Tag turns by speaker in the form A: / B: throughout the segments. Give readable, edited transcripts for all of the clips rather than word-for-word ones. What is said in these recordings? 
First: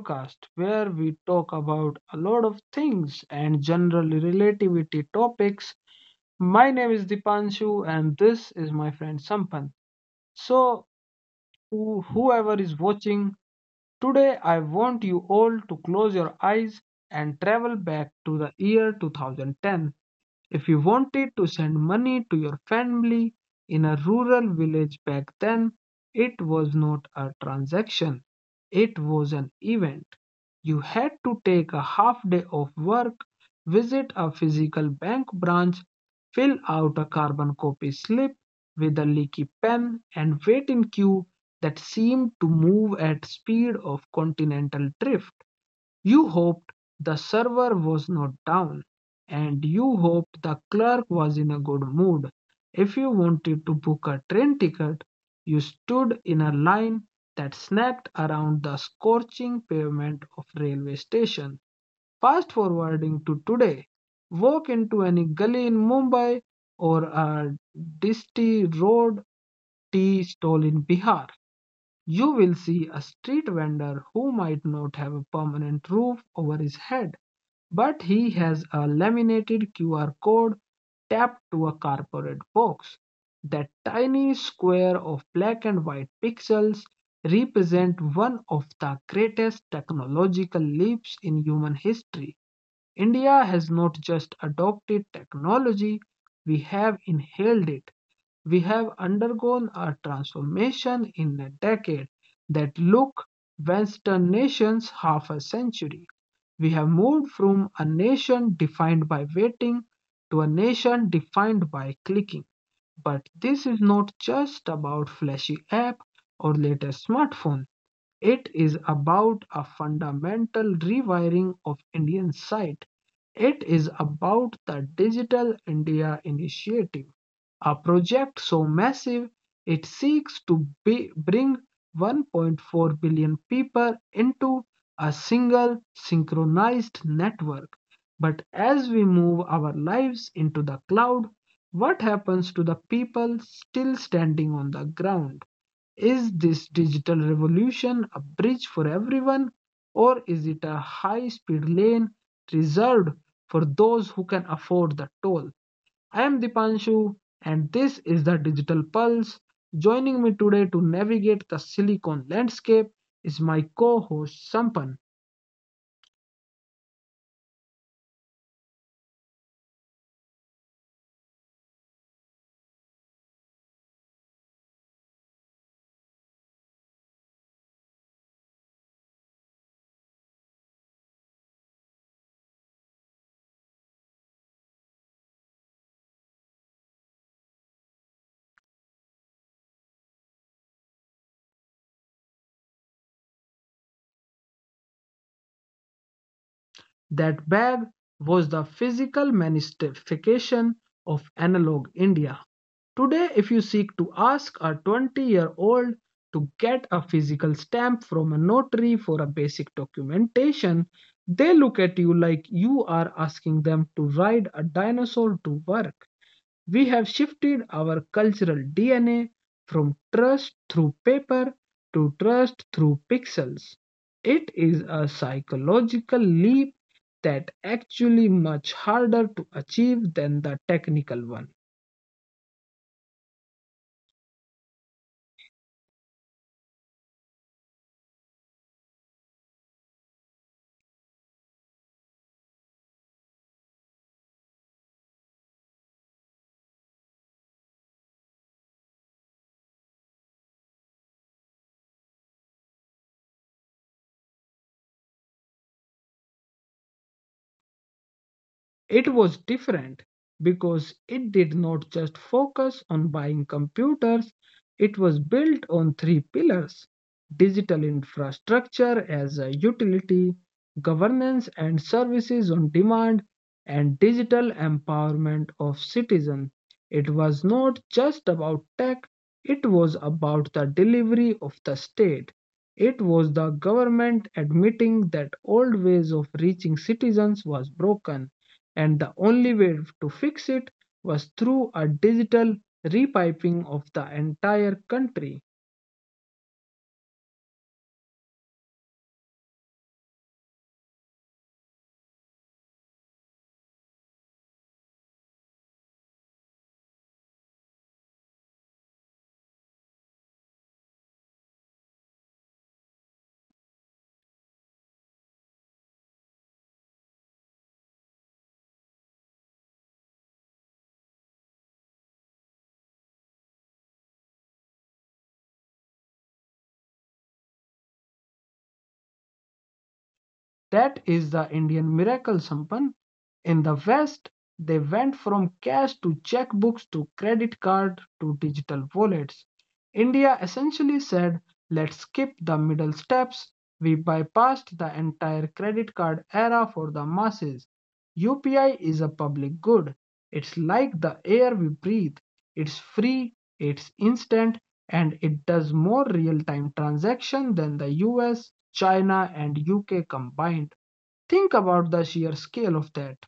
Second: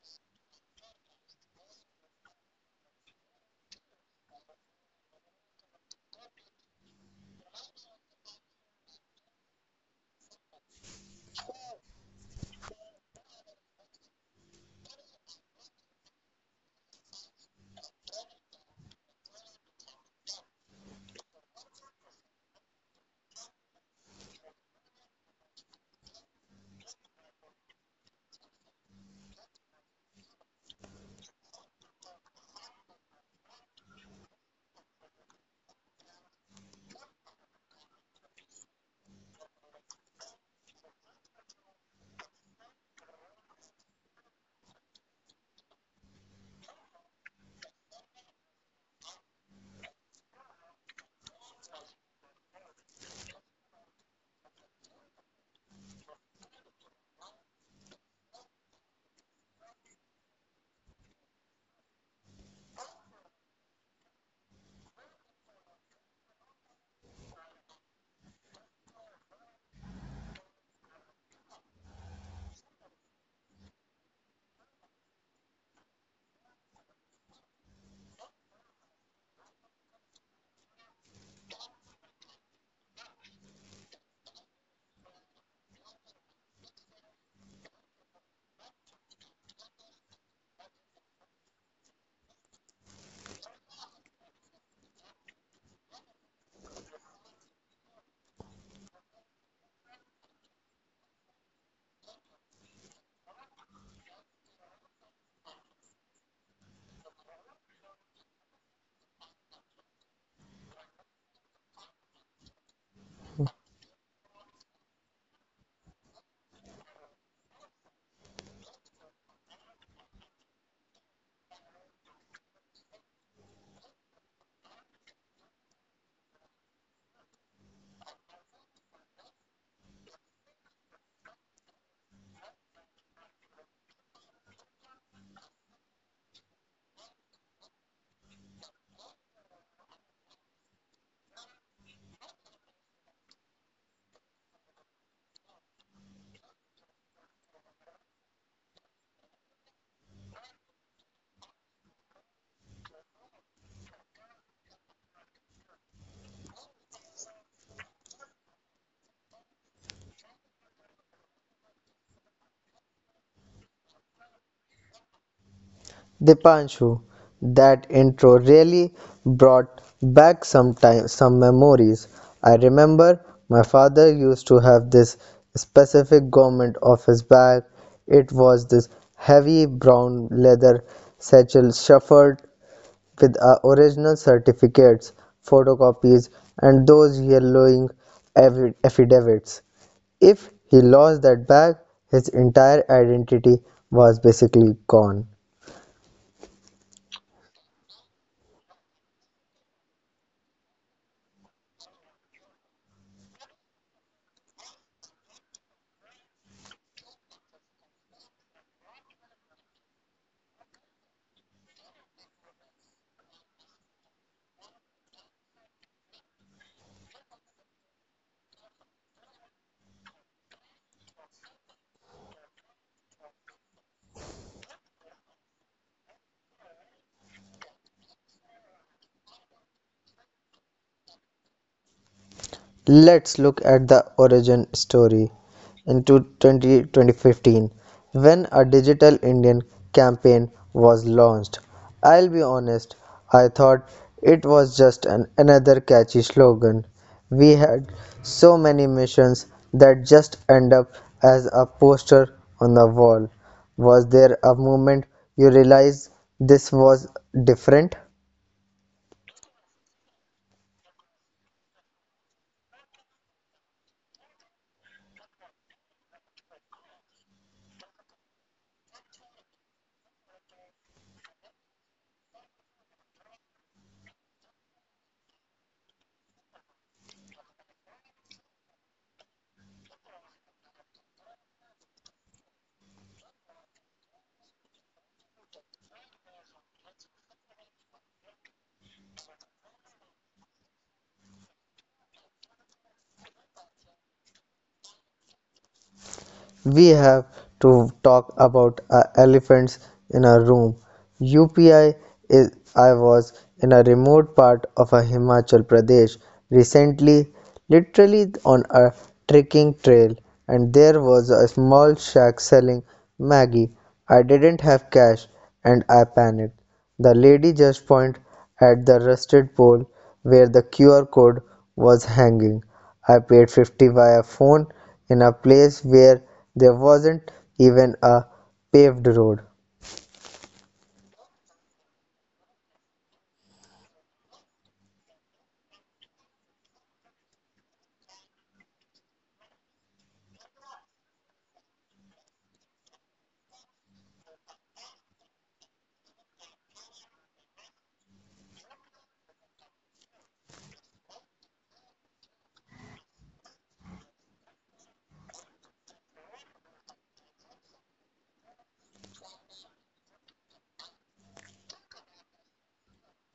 A: podcast where we talk about a lot of things and general relativity topics. My name is Dipanshu, and this is my friend Sampan. So, Whoever is watching, today I want you all to close your eyes and travel back to the year 2010. If you wanted to send money to your family in a rural village back then, it was not a transaction, it was an event. You had to take a half day off work, visit a physical bank branch, fill out a carbon copy slip with a leaky pen, and wait in queue that seemed to move at speed of continental drift. You hoped the server was not down, and you hoped the clerk was in a good mood. If you wanted to book a train ticket, you stood in a line that snapped around the scorching pavement of railway station. Fast forwarding to today, walk into any gully in Mumbai or a dusty road tea stall in Bihar, you will see a street vendor who might not have a permanent roof over his head, but he has a laminated QR code tapped to a corporate box. That tiny square of black and white pixels represent one of the greatest technological leaps in human history. India has not just adopted technology, we have inhaled it. We have undergone a transformation in a decade that look Western nations half a century. We have moved from a nation defined by waiting to a nation defined by clicking. But this is not just about flashy app or latest smartphone. It is about a fundamental rewiring of Indian sight. It is about the Digital India Initiative, a project so massive it seeks to be, bring 1.4 billion people into a single synchronized network. But as we move our lives into the cloud, what happens to the people still standing on the ground? Is this digital revolution a bridge for everyone, or is it a high speed lane reserved for those who can afford the toll? I'm Dipanshu, and this is the Digital Pulse. Joining me today to navigate the silicon landscape is my co host Sampan.
B: Dipanshu, that intro really brought back some time, some memories. I remember my father used to have this specific garment of his bag. It was this heavy brown leather satchel shuffled with our original certificates, photocopies, and those yellowing affidavits. If he lost that bag, his entire identity was basically gone.
A: That bag was the physical manifestation of analog India. Today, if you seek to ask a 20-year-old to get a physical stamp from a notary for a basic documentation, they look at you like you are asking them to ride a dinosaur to work. We have shifted our cultural DNA from trust through paper to trust through pixels. It is a psychological leap that actually much harder to achieve than the technical one.
B: Let's look at the origin story into 20, 2015 when a digital Indian campaign was launched. I'll be honest, I thought it was just another catchy slogan. We had so many missions that just end up as a poster on the wall. Was there a moment you realized this was different?
A: It was different because it did not just focus on buying computers, it was built on three pillars: digital infrastructure as a utility, governance and services on demand, and digital empowerment of citizens. It was not just about tech, it was about the delivery of the state. It was the government admitting that old ways of reaching citizens was broken and the only way to fix it was through a digital repiping of the entire country.
B: We have to talk about elephants in a room. UPI is. I was in a remote part of a Himachal Pradesh recently, literally on a trekking trail, and there was a small shack selling Maggie. I didn't have cash and I panicked. The lady just pointed at the rusted pole where the QR code was hanging. I paid 50 via phone in a place where there wasn't even a paved road.
A: That is the Indian miracle, Sampan. In the West, they went from cash to checkbooks to credit card to digital wallets. India essentially said, let's skip the middle steps. We bypassed the entire credit card era for the masses. UPI is a public good. It's like the air we breathe. It's free, it's instant, and it does more real-time transaction than the US, China, and UK combined. Think about the sheer scale of that.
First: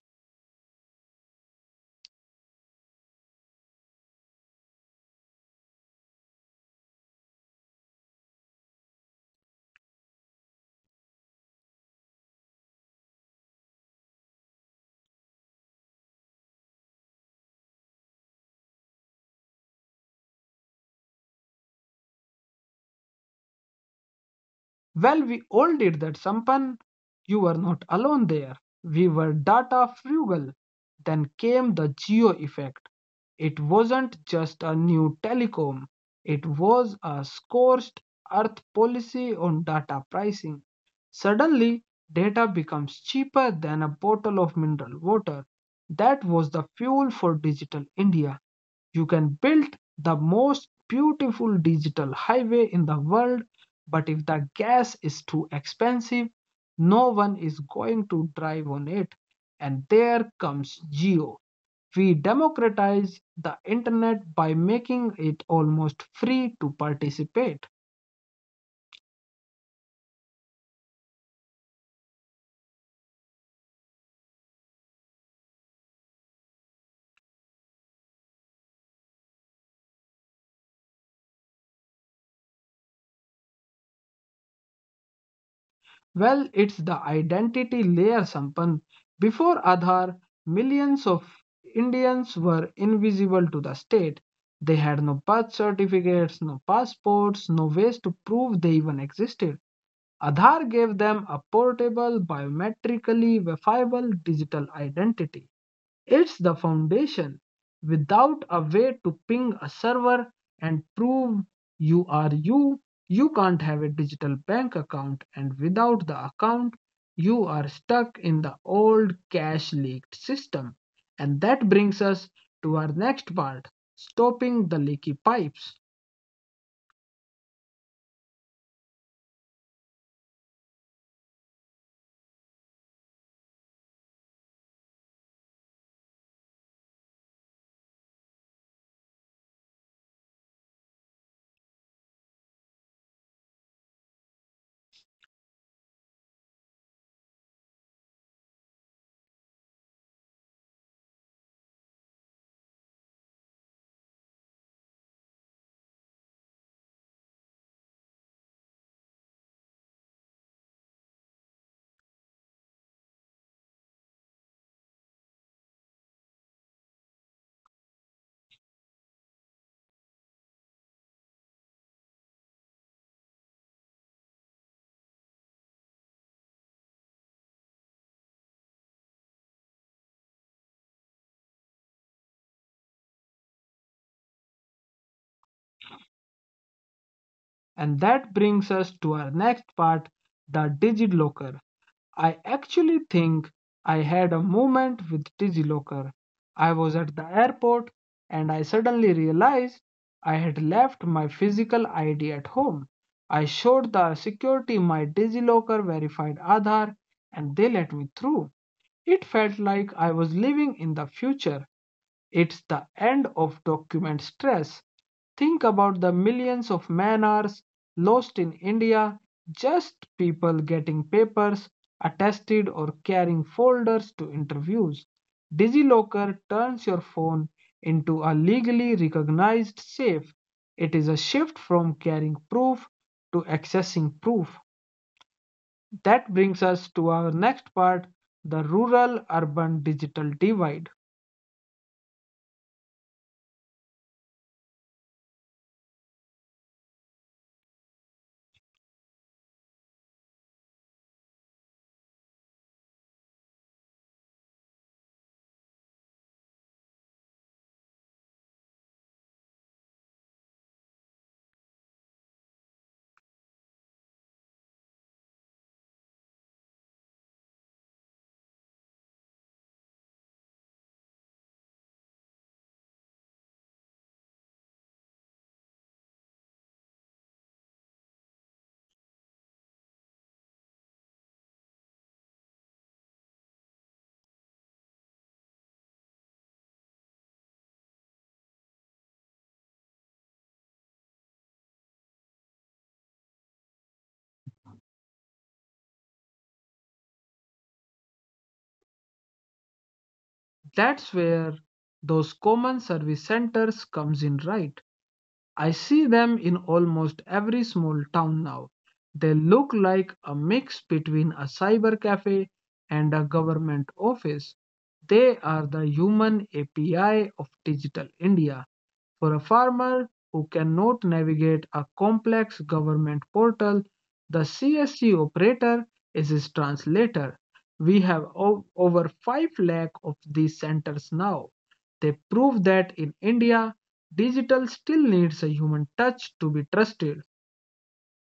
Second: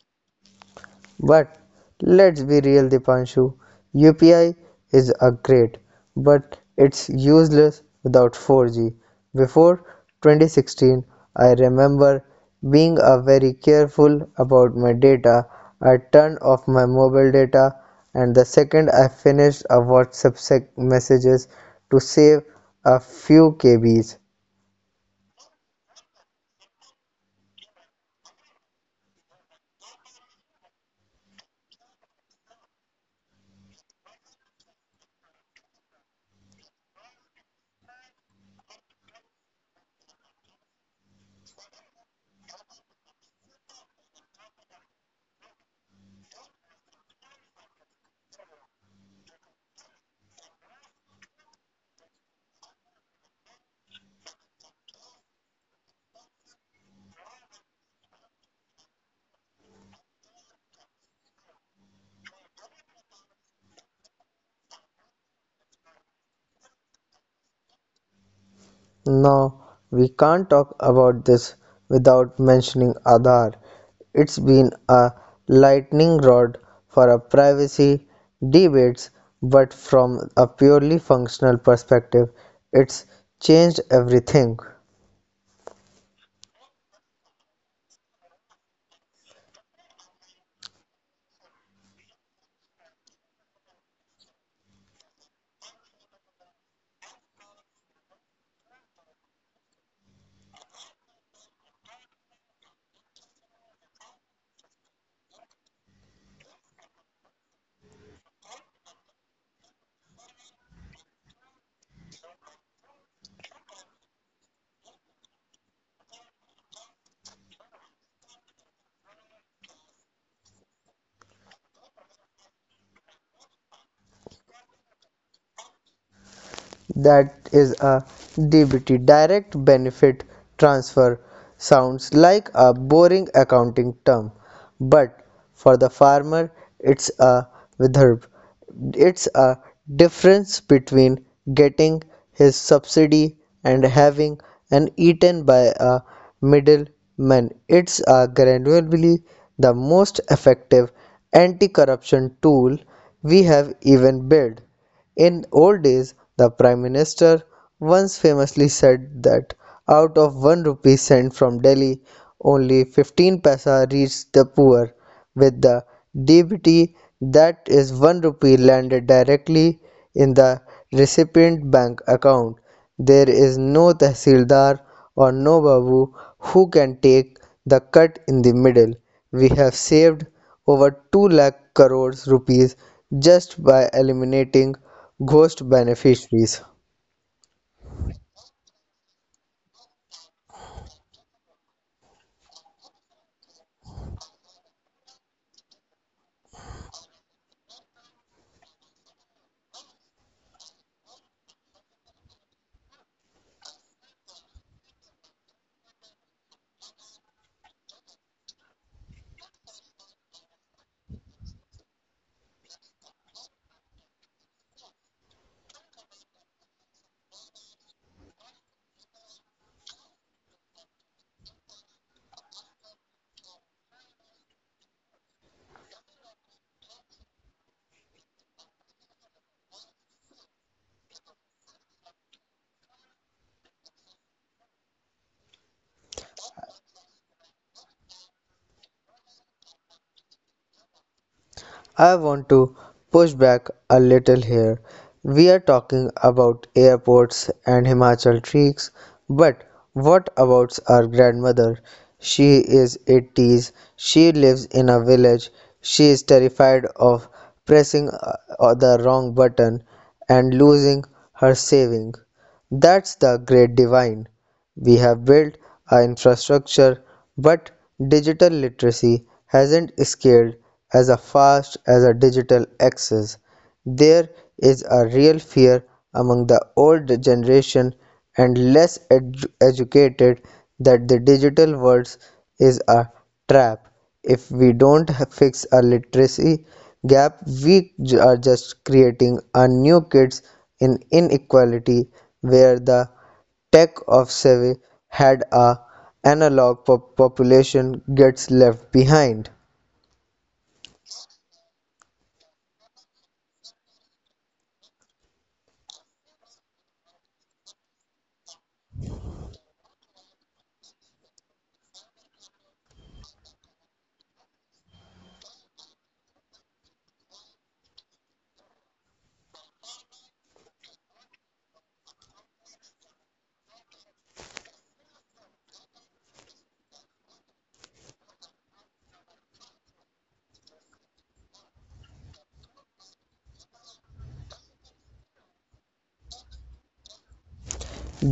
B: But let's be real, Dipanshu. UPI is a great, but it's useless without 4G. Before 2016, I remember being a very careful about my data. I turned off my mobile data, and the second I finished a WhatsApp messages to save a few KBs.
A: Well, we all did that, Sampan. You were not alone there. We were data frugal. Then came the geo effect. It wasn't just a new telecom, it was a scorched earth policy on data pricing. Suddenly, data becomes cheaper than a bottle of mineral water. That was the fuel for digital India. You can build the most beautiful digital highway in the world, but if the gas is too expensive, no one is going to drive on it. And there comes Geo. We democratize the internet by making it almost free to participate.
B: Now, we can't talk about this without mentioning Aadhaar. It's been a lightning rod for our privacy debates, but from a purely functional perspective, it's changed everything.
A: Well, it's the identity layer, Sampan. Before Aadhaar, millions of Indians were invisible to the state. They had no birth certificates, no passports, no ways to prove they even existed. Aadhaar gave them a portable, biometrically verifiable digital identity. It's the foundation. Without a way to ping a server and prove you are you, you can't have a digital bank account, and without the account, you are stuck in the old cash leaked system. And that brings us to our next part: stopping the leaky pipes.
B: That is a DBT, direct benefit transfer, sounds like a boring accounting term, but for the farmer, it's a vidharb, it's a difference between getting his subsidy and having an eaten by a middleman. It's a granularly the most effective anti-corruption tool we have even built. In old days, the Prime Minister once famously said that out of one rupee sent from Delhi, only 15 paisa reached the poor. With the DBT, that is one rupee landed directly in the recipient bank account. There is no tehsildar or no babu who can take the cut in the middle. We have saved over 2 lakh crores rupees just by eliminating ghost beneficiaries.
A: And that brings us to our next part: the DigiLocker. I actually think I had a moment with DigiLocker. I was at the airport and I suddenly realized I had left my physical ID at home. I showed the security my DigiLocker verified Aadhaar and they let me through. It felt like I was living in the future. It's the end of document stress. Think about the millions of man hours lost in India, just people getting papers attested or carrying folders to interviews. DigiLocker turns your phone into a legally recognized safe. It is a shift from carrying proof to accessing proof. That brings us to our next part: the rural urban digital divide.
B: I want to push back a little here. We are talking about airports and Himachal treks, but what about our grandmother? She is 80s, she lives in a village, she is terrified of pressing the wrong button and losing her saving. That's the great divine. We have built our infrastructure, but digital literacy hasn't scaled as fast as our digital access. There is a real fear among the older generation and less educated that the digital world is a trap. If we don't fix our literacy gap, we are just creating a new kids in inequality where the Tech of Seve had a analog population gets left behind.
A: That's where those common service centers comes in right. I see them in almost every small town now. They look like a mix between a cyber cafe and a government office. They are the human API of digital India. For a farmer who cannot navigate a complex government portal, the CSC operator is his translator. We have over 5 lakh of these centers now. They prove that in India, digital still needs a human touch to be trusted.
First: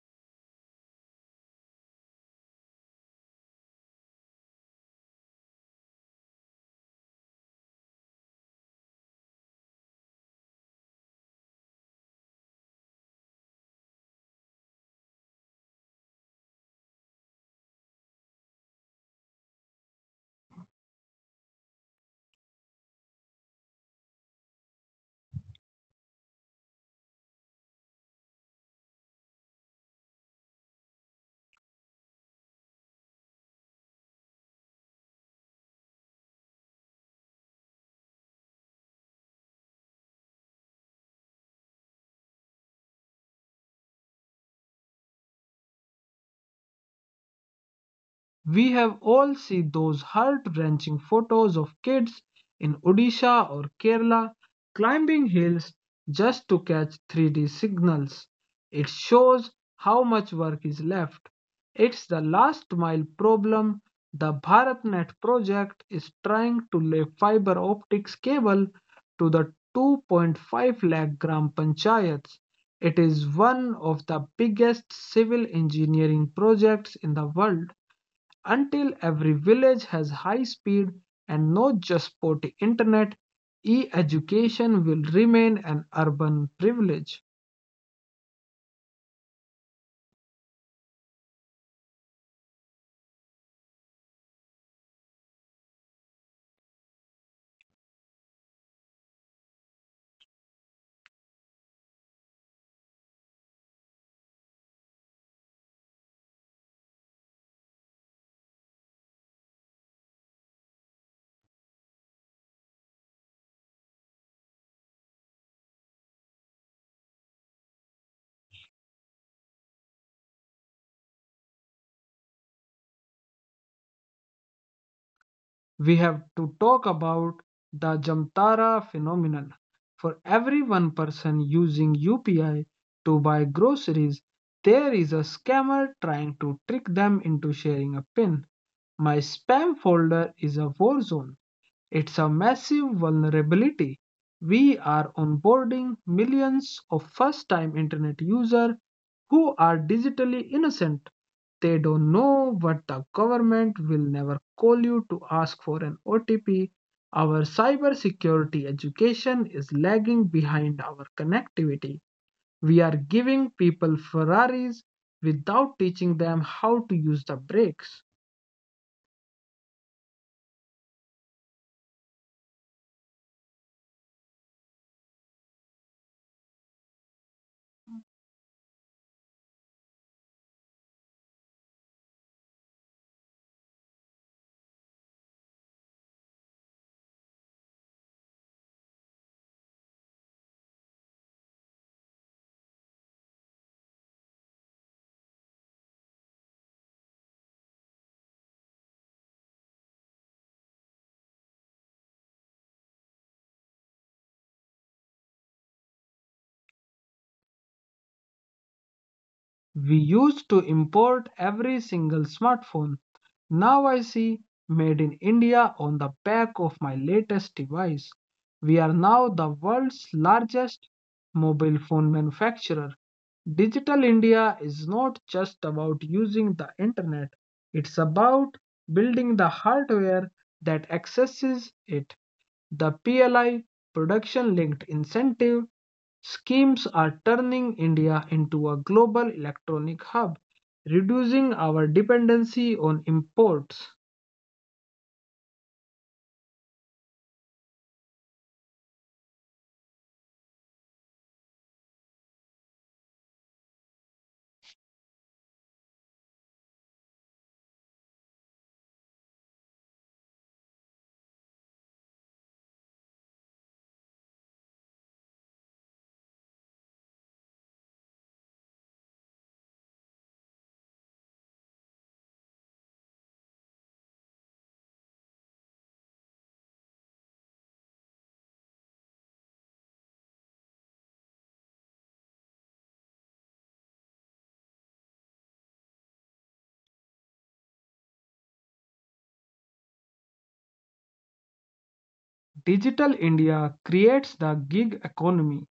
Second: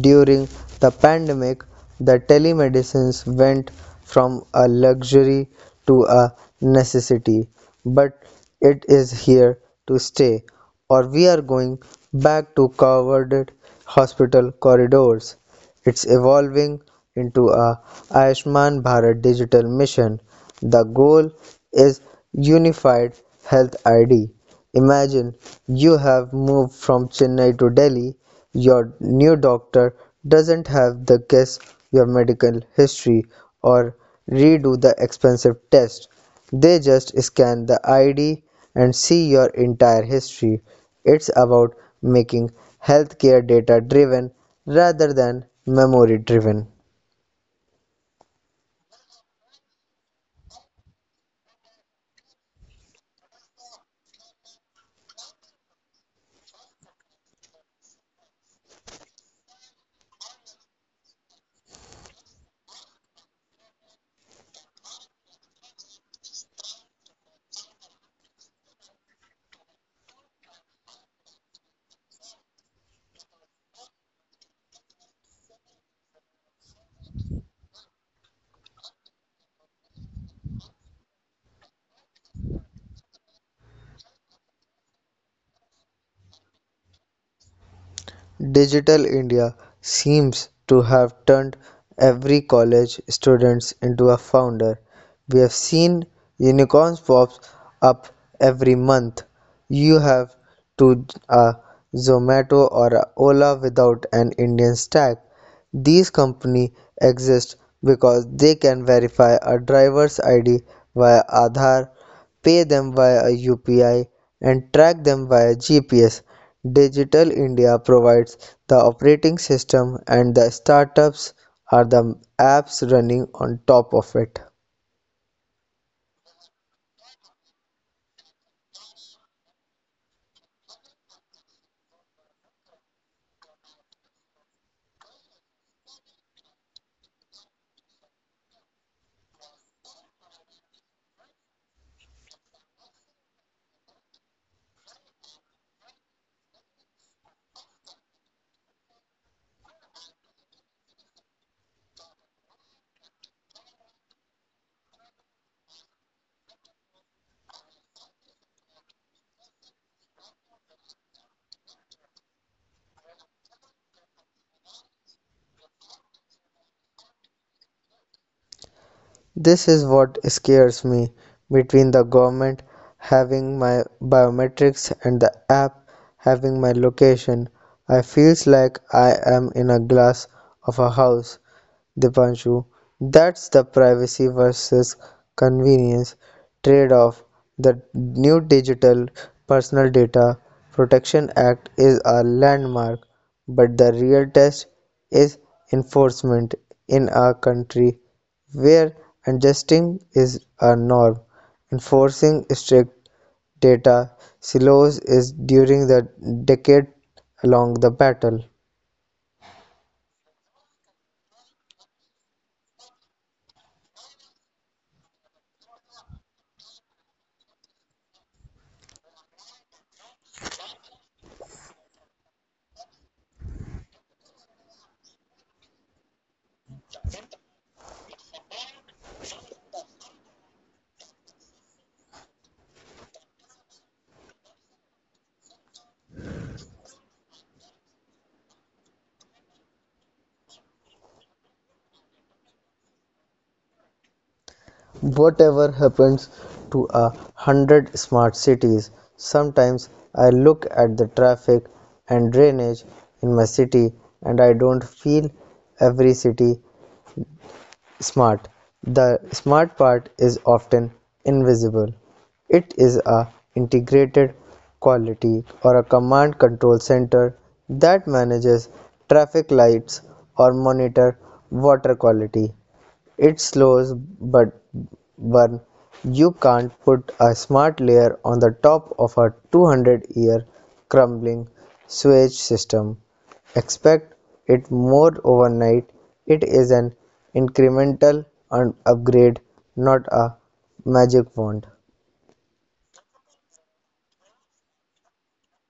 B: During the pandemic, the telemedicines went from a luxury to a necessity, but it is here to stay, or we are going back to crowded hospital corridors. It's evolving into a Ayushman Bharat digital mission. The goal is unified health ID. Imagine you have moved from Chennai to Delhi. Your new doctor doesn't have to guess your medical history or redo the expensive test. They just scan the ID and see your entire history. It's about making healthcare data-driven rather than memory-driven.
A: We have all seen those heart-wrenching photos of kids in Odisha or Kerala climbing hills just to catch 3D signals. It shows how much work is left. It's the last mile problem. The BharatNet project is trying to lay fiber optics cable to the 2.5 lakh gram panchayats. It is one of the biggest civil engineering projects in the world. Until every village has high speed and not just sporty internet, e-education will remain an urban privilege.
B: Digital India seems to have turned every college student into a founder. We have seen unicorns pop up every month. You have to a Zomato or a Ola without an Indian stack. These companies exist because they can verify a driver's ID via Aadhaar, pay them via UPI, and track them via GPS. Digital India provides the operating system and the startups are the apps running on top of it.
A: We have to talk about the Jamtara phenomenon. For every one person using UPI to buy groceries, there is a scammer trying to trick them into sharing a pin. My spam folder is a war zone. It's a massive vulnerability. We are onboarding millions of first time internet users who are digitally innocent. They don't know what the government will never call you to ask for an OTP. Our cybersecurity education is lagging behind our connectivity. We are giving people Ferraris without teaching them how to use the brakes.
B: This is what scares me between the government having my biometrics and the app having my location. I feels like I am in a glass of a house. Dipanshu, that's the privacy versus convenience trade-off. The new Digital Personal Data Protection Act is a landmark, but the real test is enforcement in our country where adjusting is a norm, enforcing strict data silos is during the decade along the battle.
A: We used to import every single smartphone. Now I see Made in India on the back of my latest device. We are now the world's largest mobile phone manufacturer. Digital India is not just about using the internet, it's about building the hardware that accesses it. The PLI, Production Linked Incentive, schemes are turning India into a global electronic hub, reducing our dependency on imports.
B: Whatever happens to a hundred smart cities, sometimes I look at the traffic and drainage in my city and I don't feel every city smart. The smart part is often invisible. It is a integrated quality or a command control center that manages traffic lights or monitor water quality. It slows but burn you can't put a smart layer on the top of a 200-year crumbling sewage system. Expect it more overnight. It is an incremental upgrade, not a magic wand.
A: Digital India creates the gig economy.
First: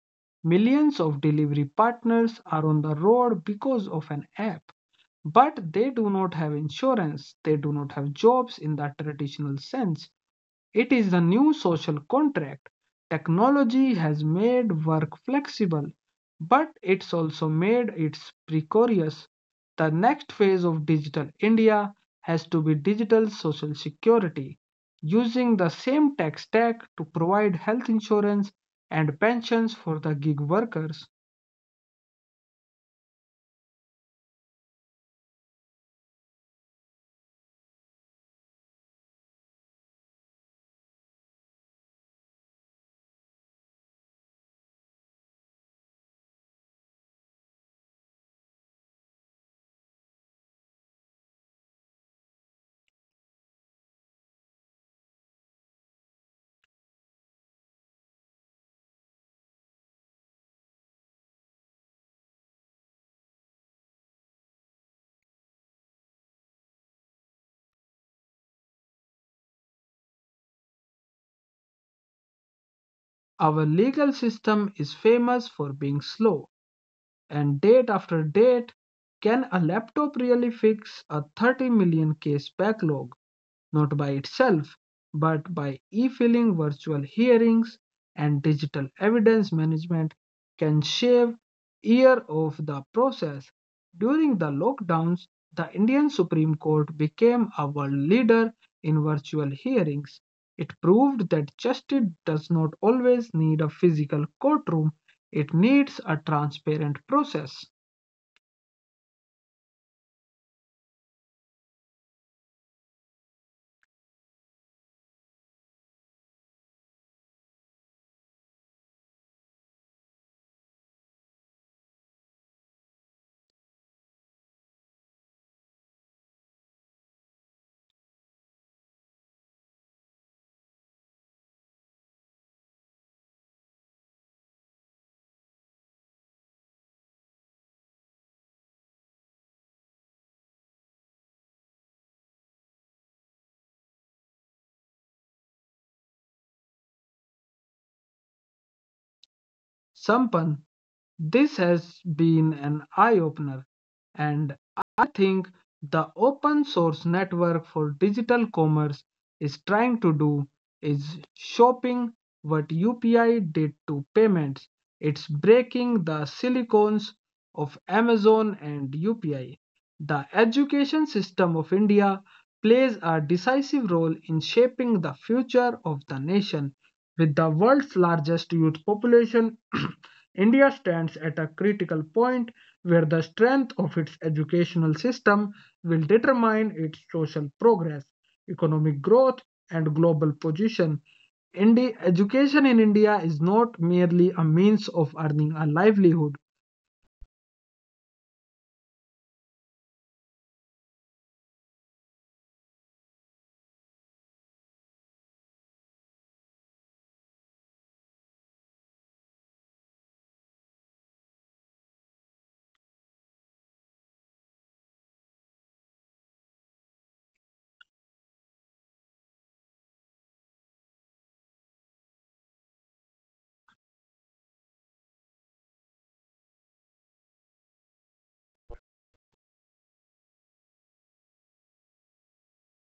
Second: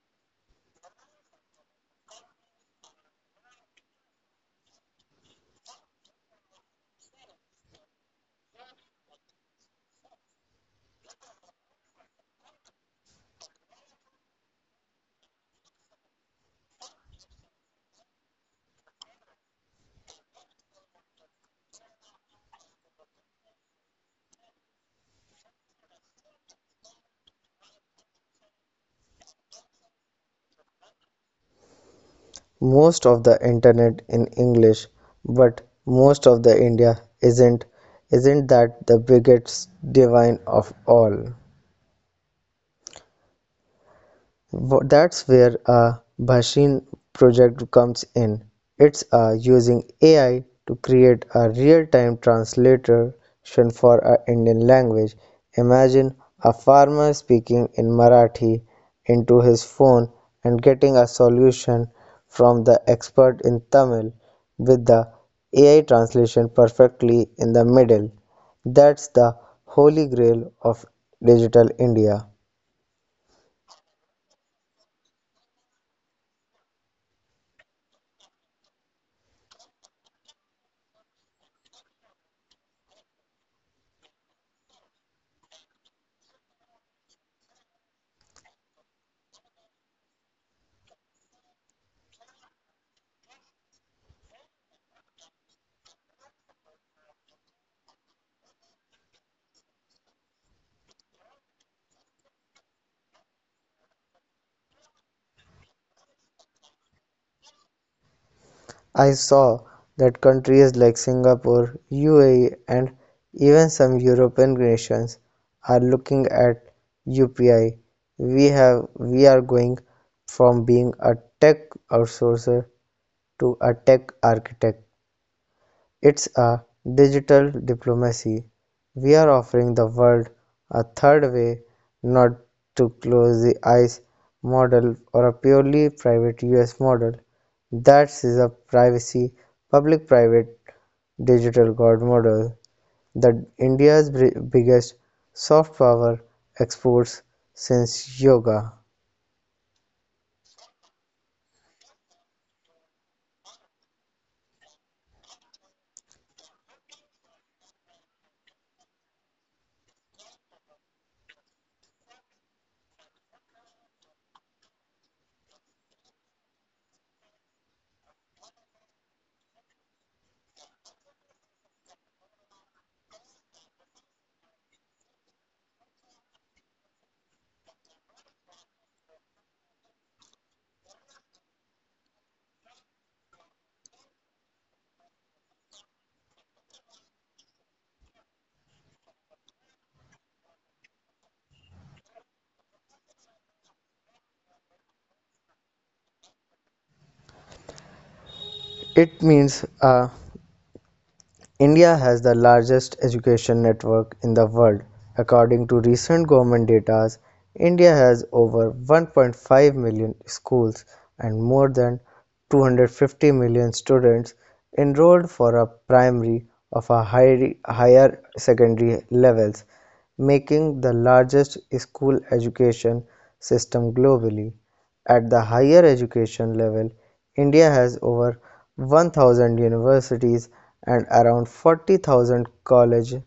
A: Millions of delivery partners are on the road because of an app, but they do not have insurance, they do not have jobs in the traditional sense. It is the new social contract. Technology has made work flexible, but it's also made it precarious. The next phase of digital India has to be digital social security, using the same tech stack to provide health insurance and pensions for the gig workers.
B: Most of the internet in English, but most of the India isn't. Isn't that the biggest divine of all? That's where a Bhashin project comes in. It's using AI to create a real-time translation for a Indian language. Imagine a farmer speaking in Marathi into his phone and getting a solution from the expert in Tamil with the AI translation perfectly in the middle. That's the holy grail of digital India.
A: Our legal system is famous for being slow, and date after date, can a laptop really fix a 30 million case backlog? Not by itself, but by e filing, virtual hearings, and digital evidence management can shave year off the process. During the lockdowns, the Indian Supreme Court became a world leader in virtual hearings. It proved that justice does not always need a physical courtroom, it needs a transparent process.
B: I saw that countries like Singapore, UAE, and even some European nations are looking at UPI. We are going from being a tech outsourcer to a tech architect. It's a digital diplomacy, we're offering the world a third way, not to close the eyes model or a purely private US model. That is a privacy public private digital god model that India's biggest soft power exports since yoga.
A: Sampan, this has been an eye opener, and I think the open source network for digital commerce is trying to do is shopping what UPI did to payments. It's breaking the silicons of Amazon and UPI. The education system of India plays a decisive role in shaping the future of the nation. With the world's largest youth population, India stands at a critical point where the strength of its educational system will determine its social progress, economic growth, and global position. Education in India is not merely a means of earning a livelihood.
B: It means a India has the largest education network in the world. According to recent government data, India has over 1.5 million schools and more than 250 million students enrolled for a primary of a higher secondary levels making the largest school education system globally. At the higher education level, India has over 1,000 universities and around 40,000 colleges,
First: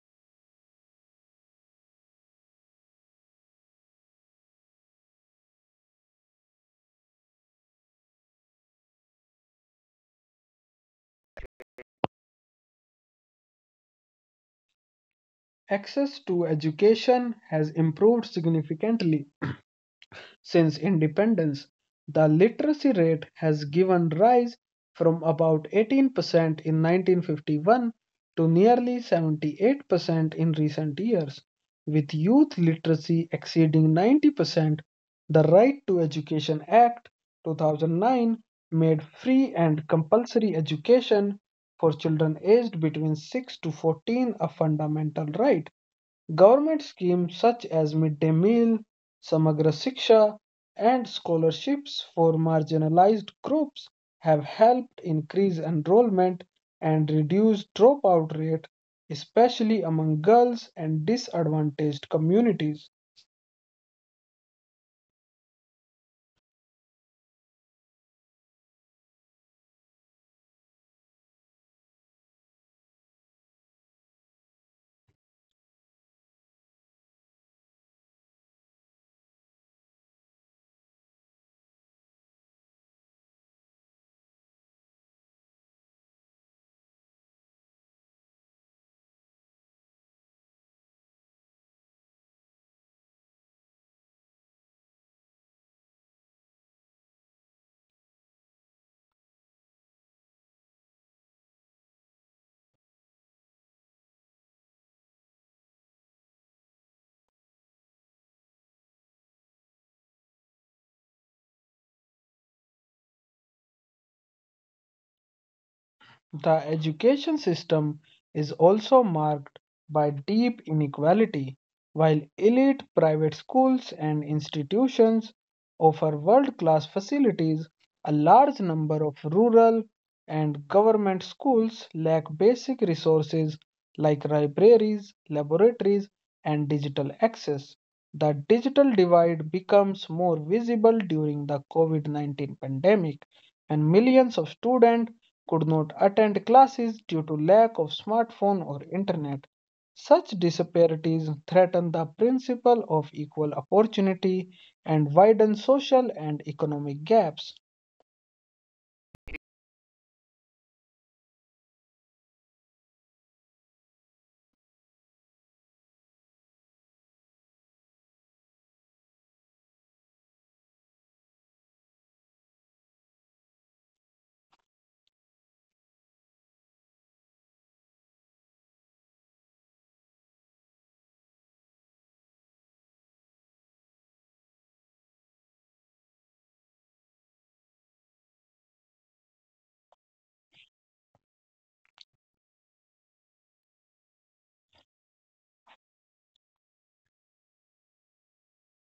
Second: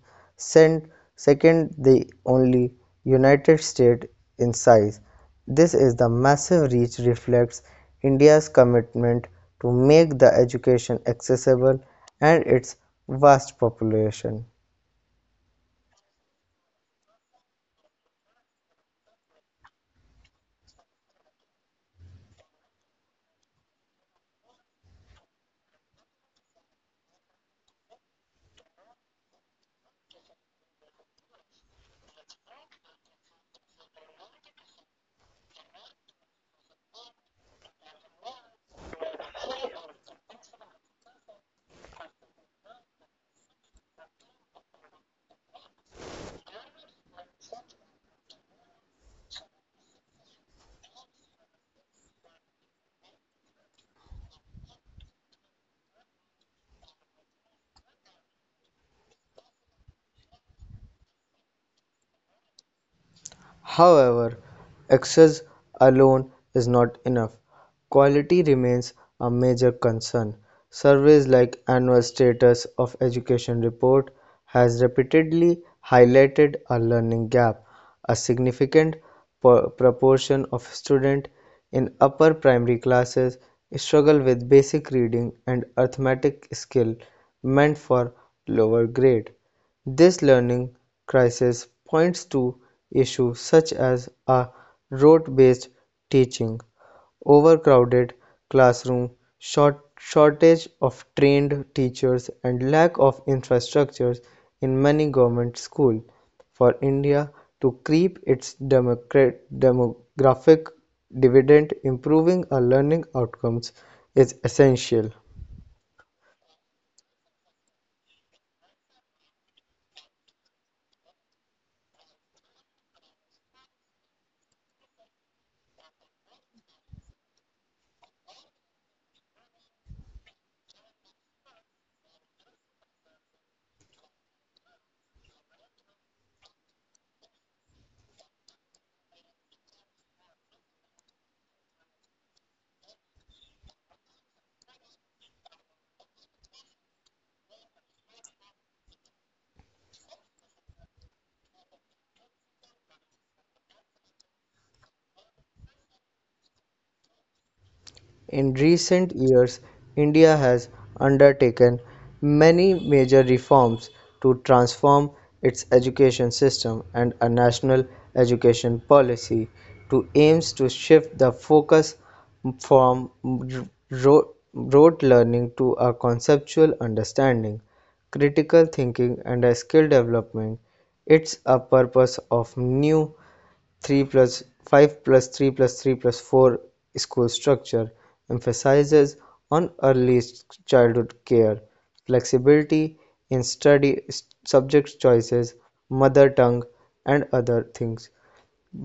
B: second the only United States in size. This is the massive reach reflects India's commitment to make the education accessible and its vast population.
A: Access to education has improved significantly. Since independence, the literacy rate has given rise from about 18% in 1951 to nearly 78% in recent years, with youth literacy exceeding 90%. The Right to Education Act 2009 made free and compulsory education for children aged between 6 to 14 a fundamental right. Government schemes such as midday meal, Samagra Shiksha, and scholarships for marginalized groups have helped increase enrollment and reduce dropout rate, especially among girls and disadvantaged communities.
B: However, access alone is not enough. Quality remains a major concern; surveys like Annual Status of Education report has repeatedly highlighted a learning gap: a significant proportion of students in upper primary classes struggle with basic reading and arithmetic skill meant for lower grade. This learning crisis points to issues such as a rote-based teaching overcrowded classroom, short- shortage of trained teachers and lack of infrastructures in many government schools. For India to creep its demographic dividend, improving our learning outcomes is essential.
A: The education system is also marked by deep inequality. While elite private schools and institutions offer world class facilities, a large number of rural and government schools lack basic resources like libraries, laboratories, and digital access. The digital divide becomes more visible during the COVID 19 pandemic, and millions of students could not attend classes due to lack of smartphone or internet. Such disparities threaten the principle of equal opportunity and widen social and economic gaps.
B: In recent years, India has undertaken many major reforms to transform its education system and a national education policy to aims to shift the focus from rote learning to a conceptual understanding, critical thinking and a skill development. It's a purpose of new 3+5+3+3+4 school structure emphasizes on early childhood care, flexibility in study subject choices, mother tongue, and other things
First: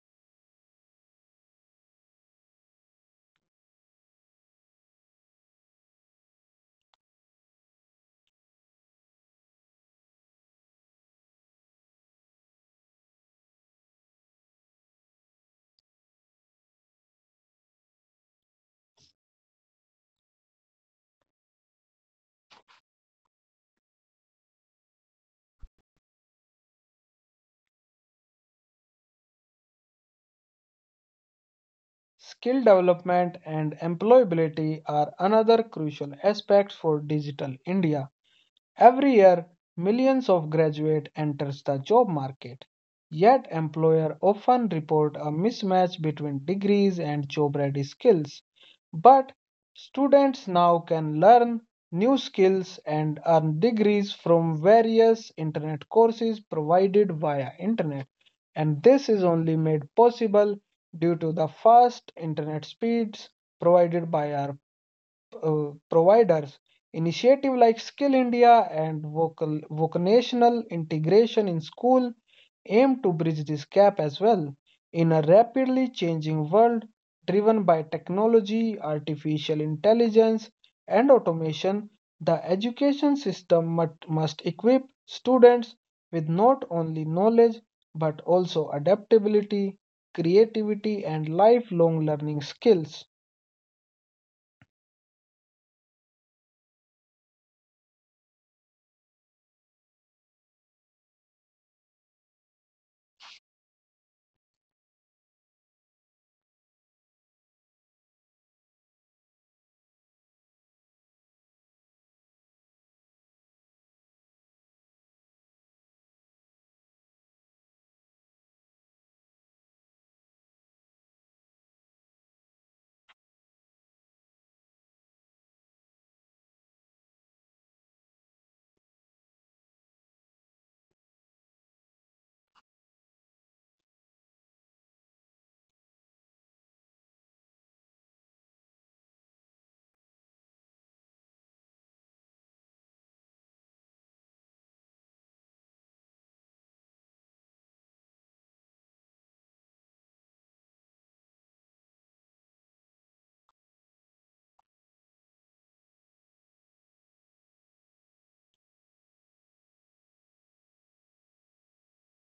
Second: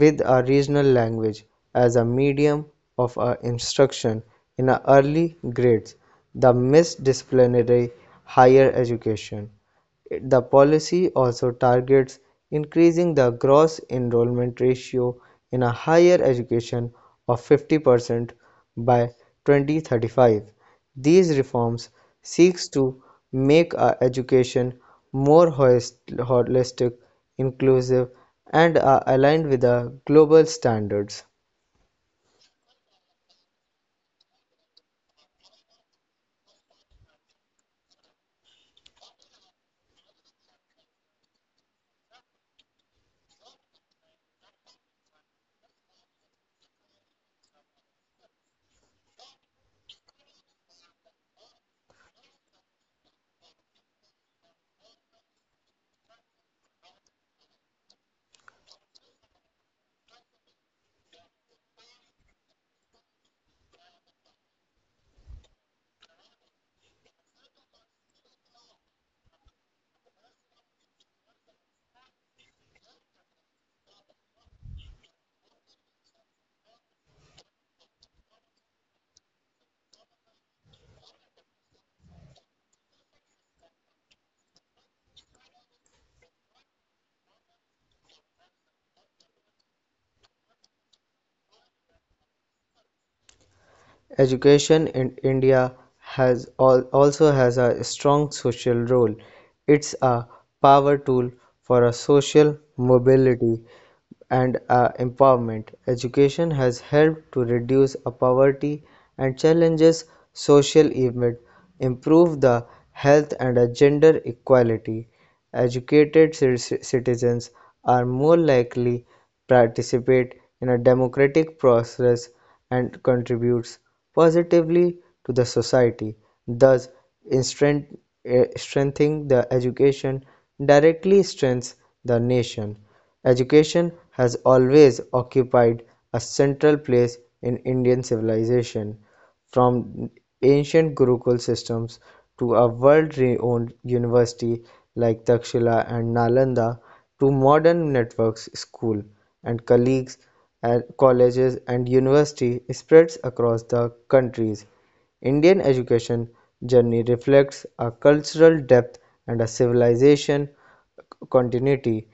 B: with a regional language as a medium of instruction in early grades, the misdisciplinary higher education. The policy also targets increasing the gross enrollment ratio in a higher education of 50% by 2035. These reforms seeks to make our education more holistic, inclusive and are aligned with the global standards.
A: Skill development and employability are another crucial aspect for digital India. Every year, millions of graduates enters the job market, yet employers often report a mismatch between degrees and job-ready skills. But students now can learn new skills and earn degrees from various internet courses provided via internet. And this is only made possible due to the fast internet speeds provided by our providers. Initiative like Skill India and vocational integration in school aim to bridge this gap as well. In a rapidly changing world driven by technology, artificial intelligence, and automation, the education system must equip students with not only knowledge but also adaptability, creativity, and lifelong learning skills.
B: Education in India has also has a strong social role. It's a power tool for a social mobility and empowerment. Education has helped to reduce poverty and challenges social evil, improve the health and gender equality. Educated citizens are more likely participate in a democratic process and contributes positively to the society, thus strength- strengthening the education directly strengthens the nation. Education has always occupied a central place in Indian civilization, from ancient Gurukul systems to a world-renowned university like Takshila and Nalanda, to modern networks school and colleagues at colleges and university spreads across the countries. Indian education journey reflects a cultural depth and a civilization continuity.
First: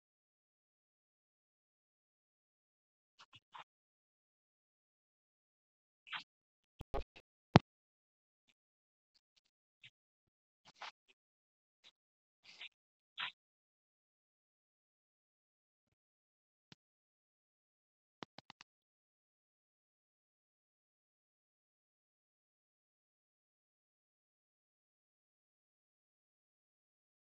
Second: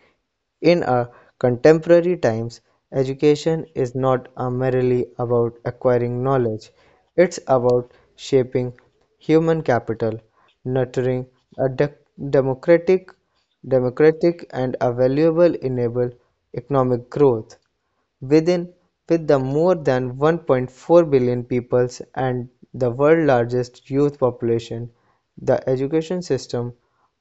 B: In our contemporary times, education is not a merely about acquiring knowledge, it's about shaping human capital, nurturing a democratic, democratic and a valuable enable economic growth. Within with the more than 1.4 billion people and the world largest youth population, the education system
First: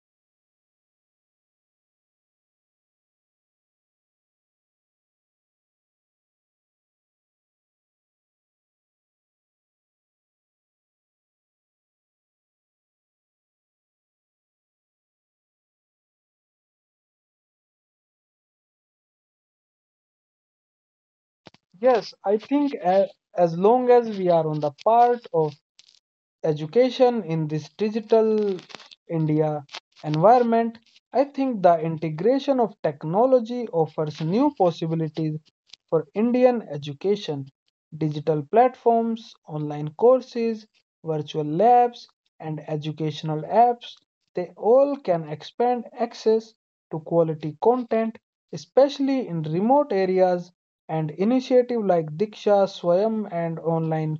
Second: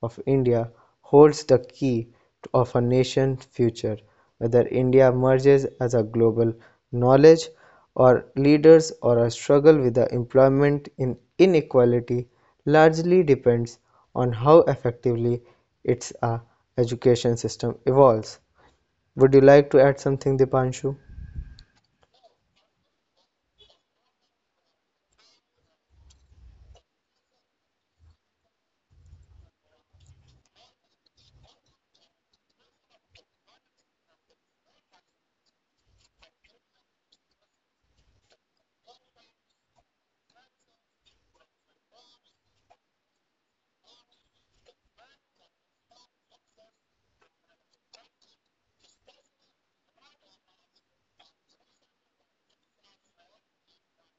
B: of India holds the key of a nation's future. Whether India emerges as a global knowledge or leaders or a struggle with the employment in inequality largely depends on how effectively its education system evolves. Would you like to add something, Dipanshu?
A: Yes, I think a as long as we are on the part of education in this digital India environment, I think the integration of technology offers new possibilities for Indian education. Digital platforms, online courses, virtual labs, and educational apps, they all can expand access to quality content, especially in remote areas, and initiatives like Diksha, Swayam, and online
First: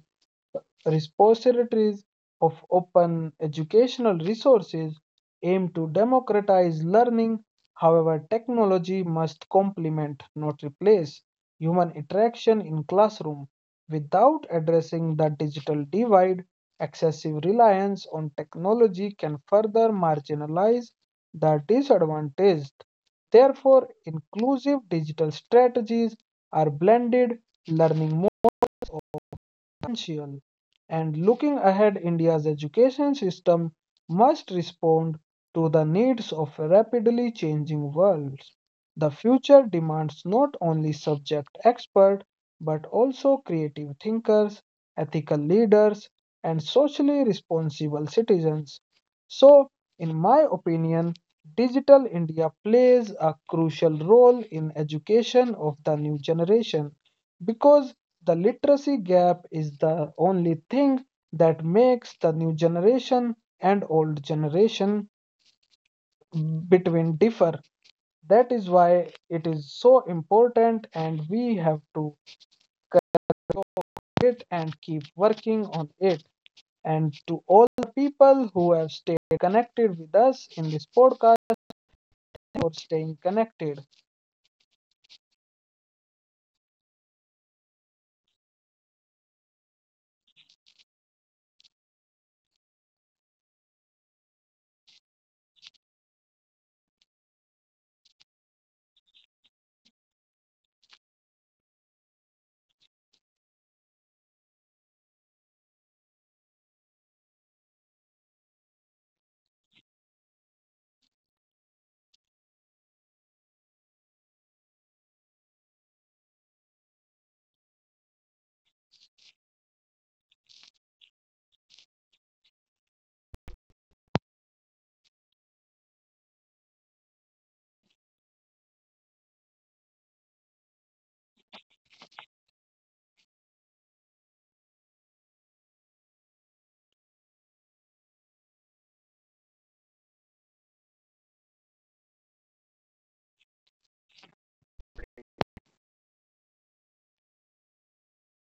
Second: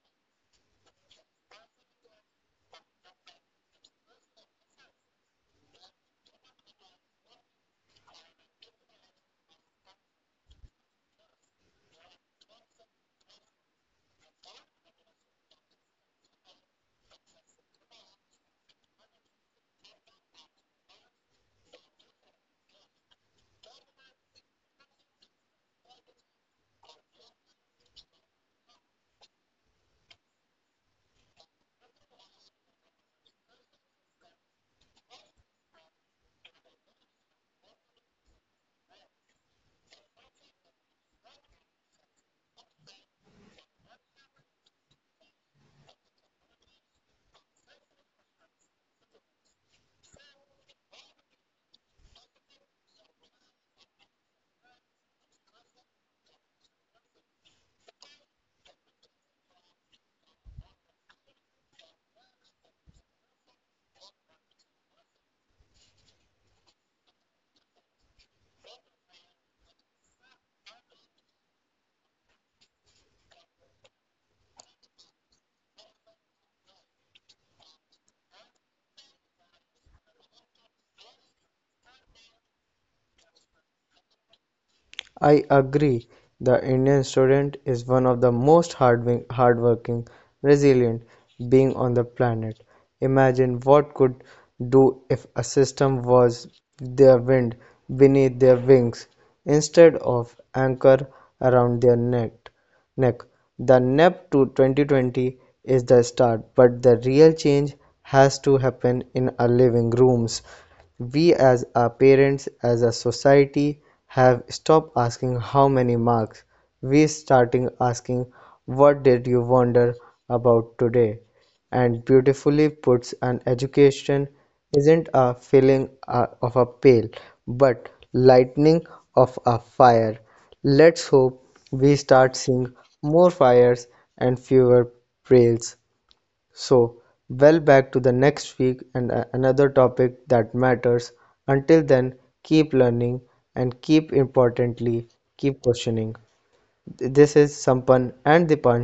A: repositories of open educational resources aim to democratize learning. However, technology must complement, not replace, human interaction in classroom. Without addressing the digital divide, excessive reliance on technology can further marginalize the disadvantaged. Therefore, inclusive digital strategies are blended learning essential. And looking ahead, India's education system must respond to the needs of a rapidly changing world. The future demands not only subject experts, but also creative thinkers, ethical leaders, and socially responsible citizens. So, in my opinion, Digital India plays a crucial role in education of the new generation because the literacy gap is the only thing that makes the new generation and old generation between differ. That is why it is so important, and we have to it and keep working on it. And to all the people who have stayed connected with us in this podcast, for staying connected.
B: I agree. The Indian student is one of the most hardworking, resilient being on the planet. Imagine what could do if a system was their wind beneath their wings instead of anchor around their neck. The nap to 2020 is the start, but the real change has to happen in our living rooms. We, as our parents, as a society, have stopped asking how many marks. We starting asking, what did you wonder about today? And beautifully puts an education isn't a filling of a pail, but lightning of a fire. Let's hope we start seeing more fires and fewer trails. So, well back to the next week and another topic that matters. Until then, keep learning and keep importantly, keep questioning. This is Sampan and Dipansh.